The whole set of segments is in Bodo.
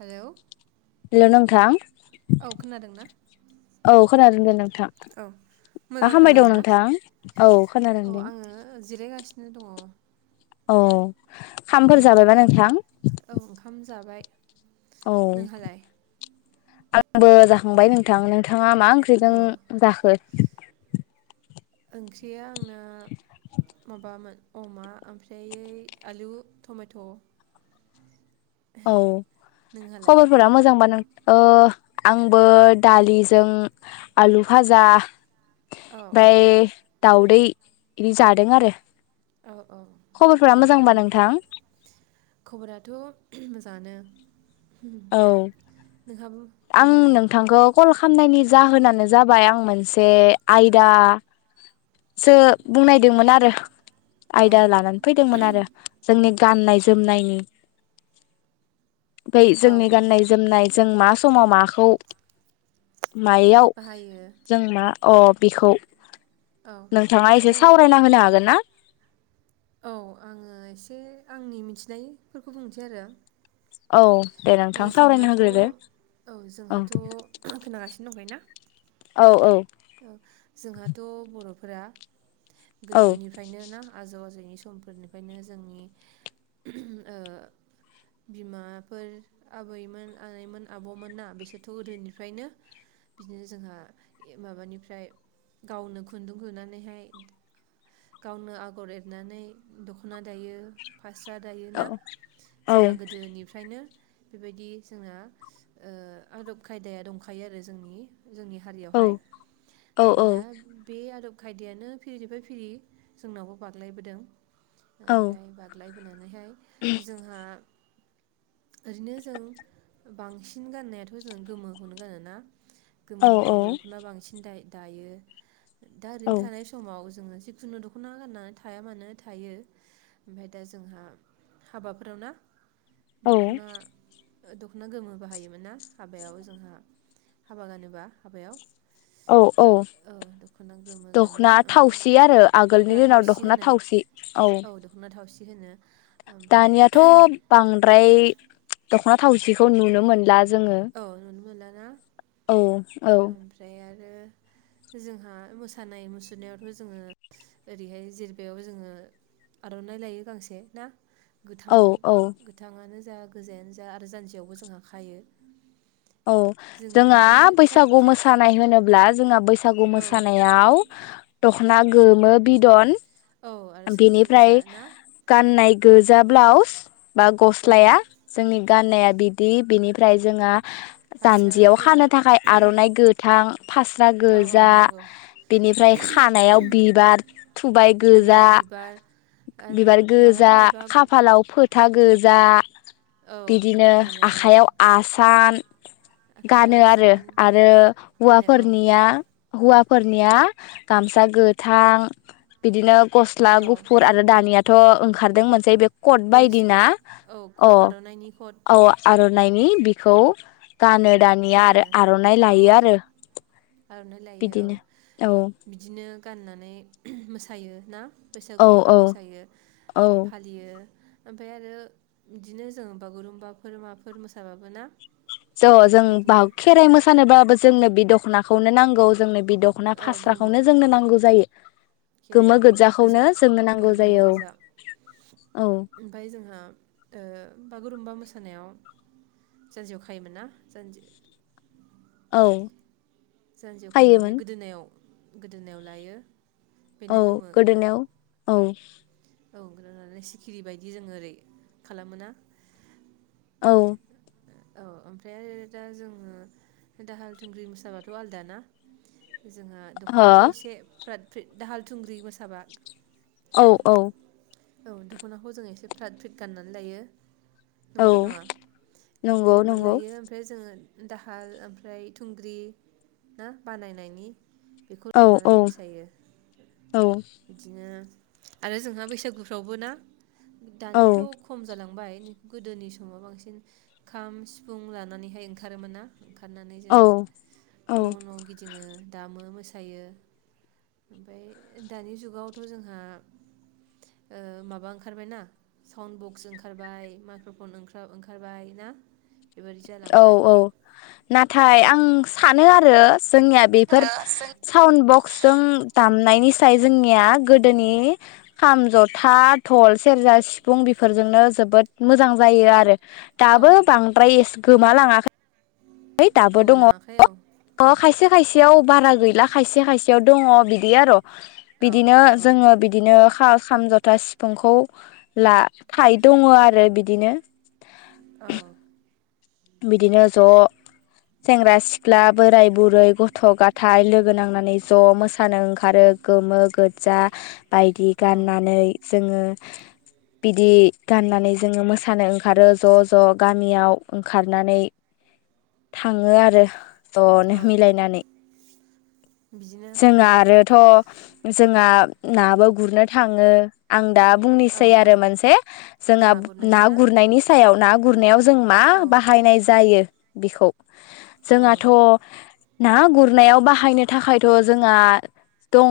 हेल हेल नोंथां औ खोनादोंदे नोंथ नोंथां औ मा मोजां खामबाय दं खोनादोंना? नोंथां? औ खोनादों औ दे। आङो [unintelligible] दङ औ। खामफोर जाबायबा नोंथां? औ ओंखाम जाबाय। औ। नोंहालाय? आंबो जाखांबाय नोंथां। नोंथाङा मा ओंख्रिजों औ जाखो? ओंख्रिया आं आंना माबामोन अमा आमफ्राय आलु टमेट औ नोंहालाय? खबरफोरा मोजांबा नों आंबो दालिजों आलु भाजा औ औ आमफ्राय दाउ ऐ इदि जादों आरो। औ औ खबरफोरा मोजांबा गोथावानो नोंथां खबराथ सानो। औ आं नोंहालाय? नोंथांखौ कल खामनायनि जाहोनानो जाबाय आं मोनसे आयदासो बुंनायदोंमोन आरो औ आयदा लानानै फैदोंमोन आरो जोंनि गाननाय जोमनायनि फाय औ जोंनि औ गाननाय जोमनाय जों मास समाव माखौ मायाव बाहायो जों मा अ बिखौ औ नोंथाङा एसे औ सावरायना होनो हागोन ना। औ आङो एसे आंनि मिथिनायफोरखौ बुंनोसै आरो औ दे नोंथां सावरायना जोंहाथ होग्रोदो औ औ जोंहाथ खोनागासिनो दंखायो ना। औ जोंहाथ बर'फोरा। औ गोदोनिफ्रायनो ना आजौ आजौनि समफोरनिफ्रायनो जोंनि ओ बिमाफोर आबैमोन आनैमोन आबौमोन ना बिसोरथ गोदोनिफ्रायनो बिदिनो जोंहा माबानिफ्राय गावनो खुन्दुं लुनानैहाय गावनो आगर एरनानै दखना दायो। फास्राआ दायोना औ जोंहा गोदोनिफ्रायनो। बेबायदि जोंना ओ आदब खायदाया दंखायो आरो जोंनि जोंनि औ हारियावहाय। औ ओमफ्राइदा बे बे आदब खायदायानो फिरिनिफ्राय फिरि जोंनावबो बाग्लायबोदों। औ ओमफ्राय बादलायबोनानैहाय जोंहा। ओरैनो जों बांसिन गाननायाथ जों गोमोखौनो गानोना। गोमो गोबां दा दायो। दा ओरैनो औ थानाय समाव जिखुनु दखना गाननानै थाया मानो थायो ओमफफ्राय दा जोंहा हाबाफोराव ना। औ दखना दखना गोमोबो हायोमोन ना हाबायाव जोंहा हाबा गानोबा हाबायाव। औ औ दख'ना गोमो गानो दखना ओमफ्राय थावसि आरो दख'ना आगोलनि दिनाव थावसि दखना थावसि औ। बिदिनो। दानियाथ बांद्राय दख खना थावसिखौ नुनो मोनला। जोङो औ नुनो मोनो ना औ औ आरो जोंहा मोसानाय मुसुरनायावथ' जोङो ओरैहाय जिरबायाव जोङो आर'नाइ लायो गांसे ना गोथां औ औ गोथाङानो जा गोजायानो जा आरो जानजियावबो जोंहा खायो। औ जों जोंहा बिदि फ्राद बैसागु फ्रिद मोसानाय होनोब्ला जोंहा बै बैसागु औ मोसानायाव दख'ना गोमो बिद'न औ आरो साद्रि गोजा बिनिफ्राय ना गाननाय गोजा ब्लाउस बा उम गस्लाया जोंनि गाननाया बिदि बिनिफ्राय जोंहा जान्जियाव फास्रायाबो गोजा खानो थाखाय आर'नाइ गोथां फास्रा औ औ गोजा नंगौ बेनिफ्राय खानायाव बिबार थुबाय गो जा खानायाव बिबार आरो बिबार मालाबा गोजा मालाबा खाफालाव फो था गोजा औ बिदिनो बेनो आरो आखाइयाव आसान आखाइयाव गानो आरो आसान आरो गानो औ हौवाफोरनिया हौवाफोरनिया गामसा गोथां बिदिनो गस्ला औ गुफुर आरो दानिया थ' ओंखारदों मोनसे बे कट वेस्ट बायदिना कट औ अ कट आर'नाइनि कट औ आर' नायनि बिखौ गानो दानिया गानो आरो आर'नाइ औ लायो आरो आर'नाइ लायो औ बिदिनो औ बिदिनो गाननानै मोसायो ना औ बैसागुफोराव औ मोसायो औ फालियो ओमफाय आरो इदिनो जों बागुरुम्बाफोर माफोर मोसाबाबो ना ज' जों बिदिनो बाग खेराइ मोसानोबाबो जोंनो बिदि दख'नाखौनो नांगौ जोंनो बि दख'ना फास्राखौनो जोंनो नांगौ जायो। गोमो खेराइयावबो गोजाखौनो गोजा जोंनो ओ नांगौ गोमो जायो गोजा औ ओमफाय जोंहा ओ बागुरुम्बा मोसानायाव जान्जियाव खायोमोन ना। जान्जि औ। जान्जियाव खायोमोन खानानै गोदोनायाव गोदोनायाव लायो। बेनो औ गोमो गोदोनेव औ। औ [unintelligible] सिखिरि बायदि जोङो ओरै खालामोना। औ। औ ओमफ्राय आरो दा जोंङो दाहाल थुंग्रि मोसाबाथ आलदा ना। जोंहा दख'नाखौ हो एसे फ्राद खो दाहाल थुंग्रि मोसाबा औ औ। औ दख'नाखौ जों एसे फ्रात फ्रिट गान्नानै लायो। औ नङोना नङा? खाफ्रि नंगौ गान्नानै नंगौ लायो ओमफ्राय जोङो दाहाल ओमफ्राय थुंग्रि ना बानायनायनि बेखौ औ लानानै औ मोसायो औ बिदिनो आरो जोंहा बैसागु प्रावबोना दानिथ खम जालांबाय। गोदोनि समाव बांसिन खाम सिफुं लानानैहाय ओंखारोमोन्ना। ओंखारनानै औ जोङो औ न' न' गिदिङो दामो मोसा थायो। ओमफाय दानि जुगावथ' जोंहा ओ माबा ओंखारबाय ना साउन्ड बक्स ओंखारबाय माइक्र फन ओंखा-ओंखारबाय औ औ नाथाय आं आं सानो आरो जोंनिया बेफोर जों साउन्ड बक्स जों दामनायनि थाय जोंनिया गोदोनि खाम, जथा, धल, सेरजा, सिफुं बेफोरजोंनो जोबोद मोजां जायो आरो। दाबो औ बांद्राय ए गोमालाङाखै। [unintelligible] दाबो दङ गोमालाङाखै औ अ खायसे खायसेयाव बारा गैला खायसे खायसेयाव दङ। बिदि आर'। औ बिदिनो औ जोङो बिदिनो खा-खाम, ज दा सिफुंखौ ला थाय दङ आरो बिदिनो। औ बिदिनो ज सेंग्रा सिख्ला, बोराय बुरै, गथ' गथाय लोगो नांनानै ज मोसानो ओंखारो गोमो गोजा बायदि औ गान्नानै जोङो। बिदि गाननानै जोङो मोसानो ओंखारो ज ज गामियाव। ओंखारनानै थाङो आरो। ज नो औ मिलायनानै। बिदिनो जोंहा आरोथ जोंहा नाबो गुरनो थाङो आं दा औ बुंनोसै औ आरो मोनसे जोंहा ना गुरनायखौ ना गुरनायनि सायाव ना गुरनायाव जों मा औ बाहायनाय जायो? बिखौ औ जोंहाथ' ना गुरनायाव बाहायनो थाखाय थ' जोंहा दङ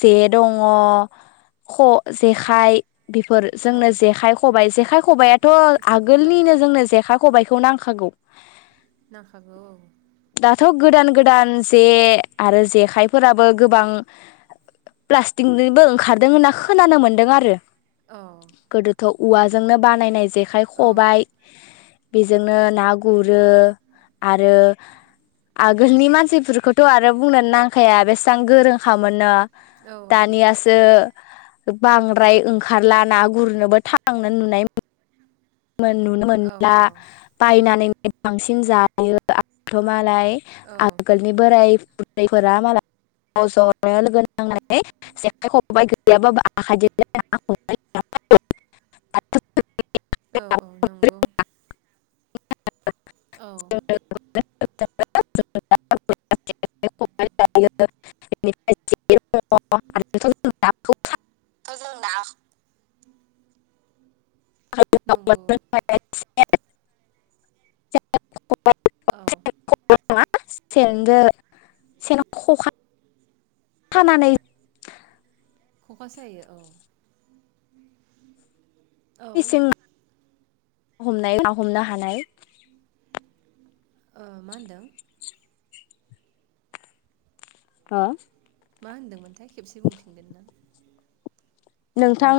जे दङ ख' जेखाइ बेफोर औ जोंनो जेखाय खबाइ जेखाइ आखाइ खबाय थ जेखाइ खबाइ आगोलनिनो जोंनो जेखा खबायाइखौ नांखागौ। नांखागौ औ। दाथ' गोदान गोदान जे आरो जे आखाइफोराबो गोबां प्लास्टिकनिबो ओंखारदों होनना खोनानो मोनदों आरो। औ गोदोथ' औवाजोंनो बानायनाय जे खाइ औ खबाय बेजोंनो ना गुरो आरो आगोलनि मानसिफोरखौथ‌ आरो बुंनो नां खाया बेसेबां गोरोंखामोननो। औ दानियासो बांद्राय ओंखारला ना गुरनोबो थांनो नुनाय मोन नुनो औ मोनला बायनानै बांसिन जायो आरथ मालाय औ आगोलनि बोराय बुरै फोरा मालाय ज जनो लोगो नांनानै जेखाइ खबायाइ गैयाबाबो आखाइजोंनो ना हम [unintelligible] औ औ नंगौ। औ [unintelligible] [unintelligible] जेखाय खबाय लायो जों [unintelligible] ना [unintelligible] नंगौ [unintelligible] [unintelligible] औ। [unintelligible] सेनजो सेनाव खखा खानानै खखा सायो। औ। मेचिं हमनाय ना हमनो हानाय ओ मा होनदों? ओ मा होनदोंमोनथाय? खेबसे बुंफिनगोन ना? नोंथां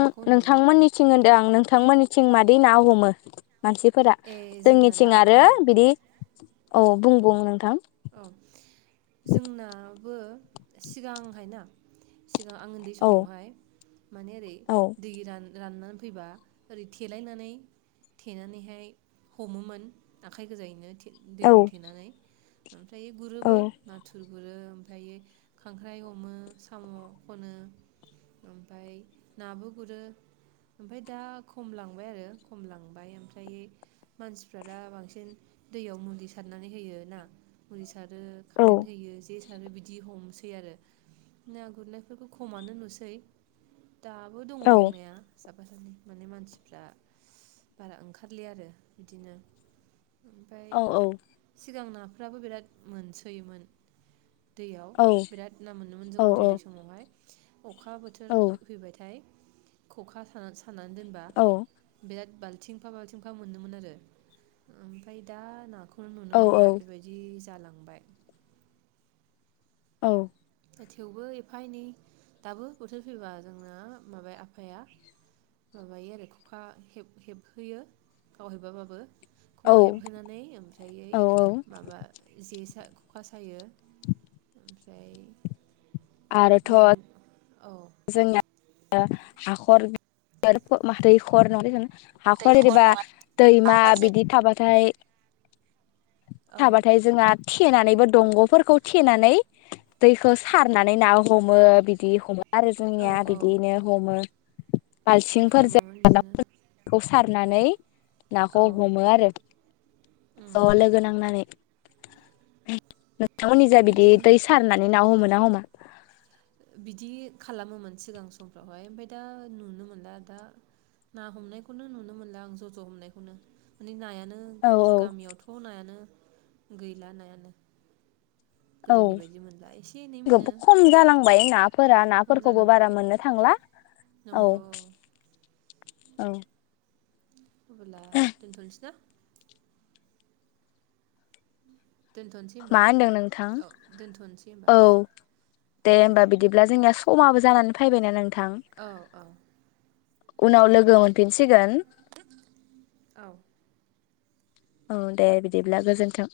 नामा नोंथांमोननिथिं होनदो आं नों थांमोननिथिं मादि ना हमो? मानसिफोरा ए जोंना दा जोंनिथिं आरो औ बिदि अ बुं बुं नोंथां। औ जोंना बो सिगांहायना सिगां आं उन्दै औ समावहाय माने ओरै औ दै रान राननानै फैबा ओरै थेलायनानै थेनानैहाय हमोमोन आखाय गोजायैनो। औ दैखौ थेनानै फायो गुरोबो नाथुर गुरो फायो खांख्राइ हमो साम' खनो ओमफाय नाबो गुरो ओमफाय दा खम लांबाय आरो खम लांबाय ओमफ्राय मानसिफ्रा दा बांसिन दैयाव मुलि सारनानै होयो ना आरो औ खारेन्ट होयो जे सा आरो बिदि हमसै आरो ना गुरनायफोरखौ खमानो नुसै। दाबो दङ औ दंनाया। [unintelligible] माने मानसिफ्रा बारा ओंखारलिया आरो बिदिनो ओमफाय औ औ सिगांना फ्राबो बिराद मोनसोयोमोन‌। दैयाव औ बिराद ना मोनोमोन जों औ उन्दै उन्दै समावहाय। अखा बोथोर औ फैबाथाय खखा साना स फाननानै दोनबा औ बिराद बालथिंफा बालथिंफा मोनोमोन आरो ओमफ्राय दा नाखौ खौ औ नुनो मोनला बेबायदि गालांबाय। औ। थेवबो एफा एनै दाबो बोथोर फैबा जोंनो माबा आफाया माबायो आरो खखा हेब हेबहोयो गाव हेबाबाबो खहा हेबहोनानै ओमफ्राय औ माबा जे खखा सायो [inaudible] ओमफ्राय ना आरोथ' औ जोंनिया हाखर [unintelligible] दैखर [unintelligible] माबा माबि हाखर दैखर एबा नङा दैमा हाखर जे बिदि थाबाथाय औ थाबाथाय जोंहा थेनानैबो दंग'फोरखौ थेनानै दैखौ सारनानै ना हमो बिदि हमो आरो औ जोंनिया औ बिदियैनो हमो खालामोमोन बालथिंफोरजों बिदिनो नाफोरखौ सार नानै औ नाखौ हमो आरो उम ज' लोगो नांनानै। [unintelligible] नोंथां मोननिजा बिदि बिदिनो दै सारनानै ना हमो ना हमा? बिदि खालामोमोन सिगां समफ्रावहाय ओमफ्राय दा नुनो मोनला दा ना हमनायखौनो नुनो मोनला आं ज' ज' हमनायखौनो माने नायानो औ उम औ गामियावथ' नायानो गैला नायानो। औ गोदोनि बायदि मोनला एसे एनै मोनो [unintelligible] खम जालांबाय नाफोरा खम नाफोरखौबो बारा जालांबाय मोननो थांला औ। नंगौ औ। अब्ला दोनथनोसै ना? दोनथ'नोसै होमबा मा होनदों नोंथां औ दोनथ'नोसै होमबा औ आदा औ दे होमबा बिदिब्ला जोंनिया समाबो जानानै फैबायना नोंथां। औ औ। उनाव लोगो मोन फिनसिगोन। औ औ दे बिदिब्ला गोजोन्थों।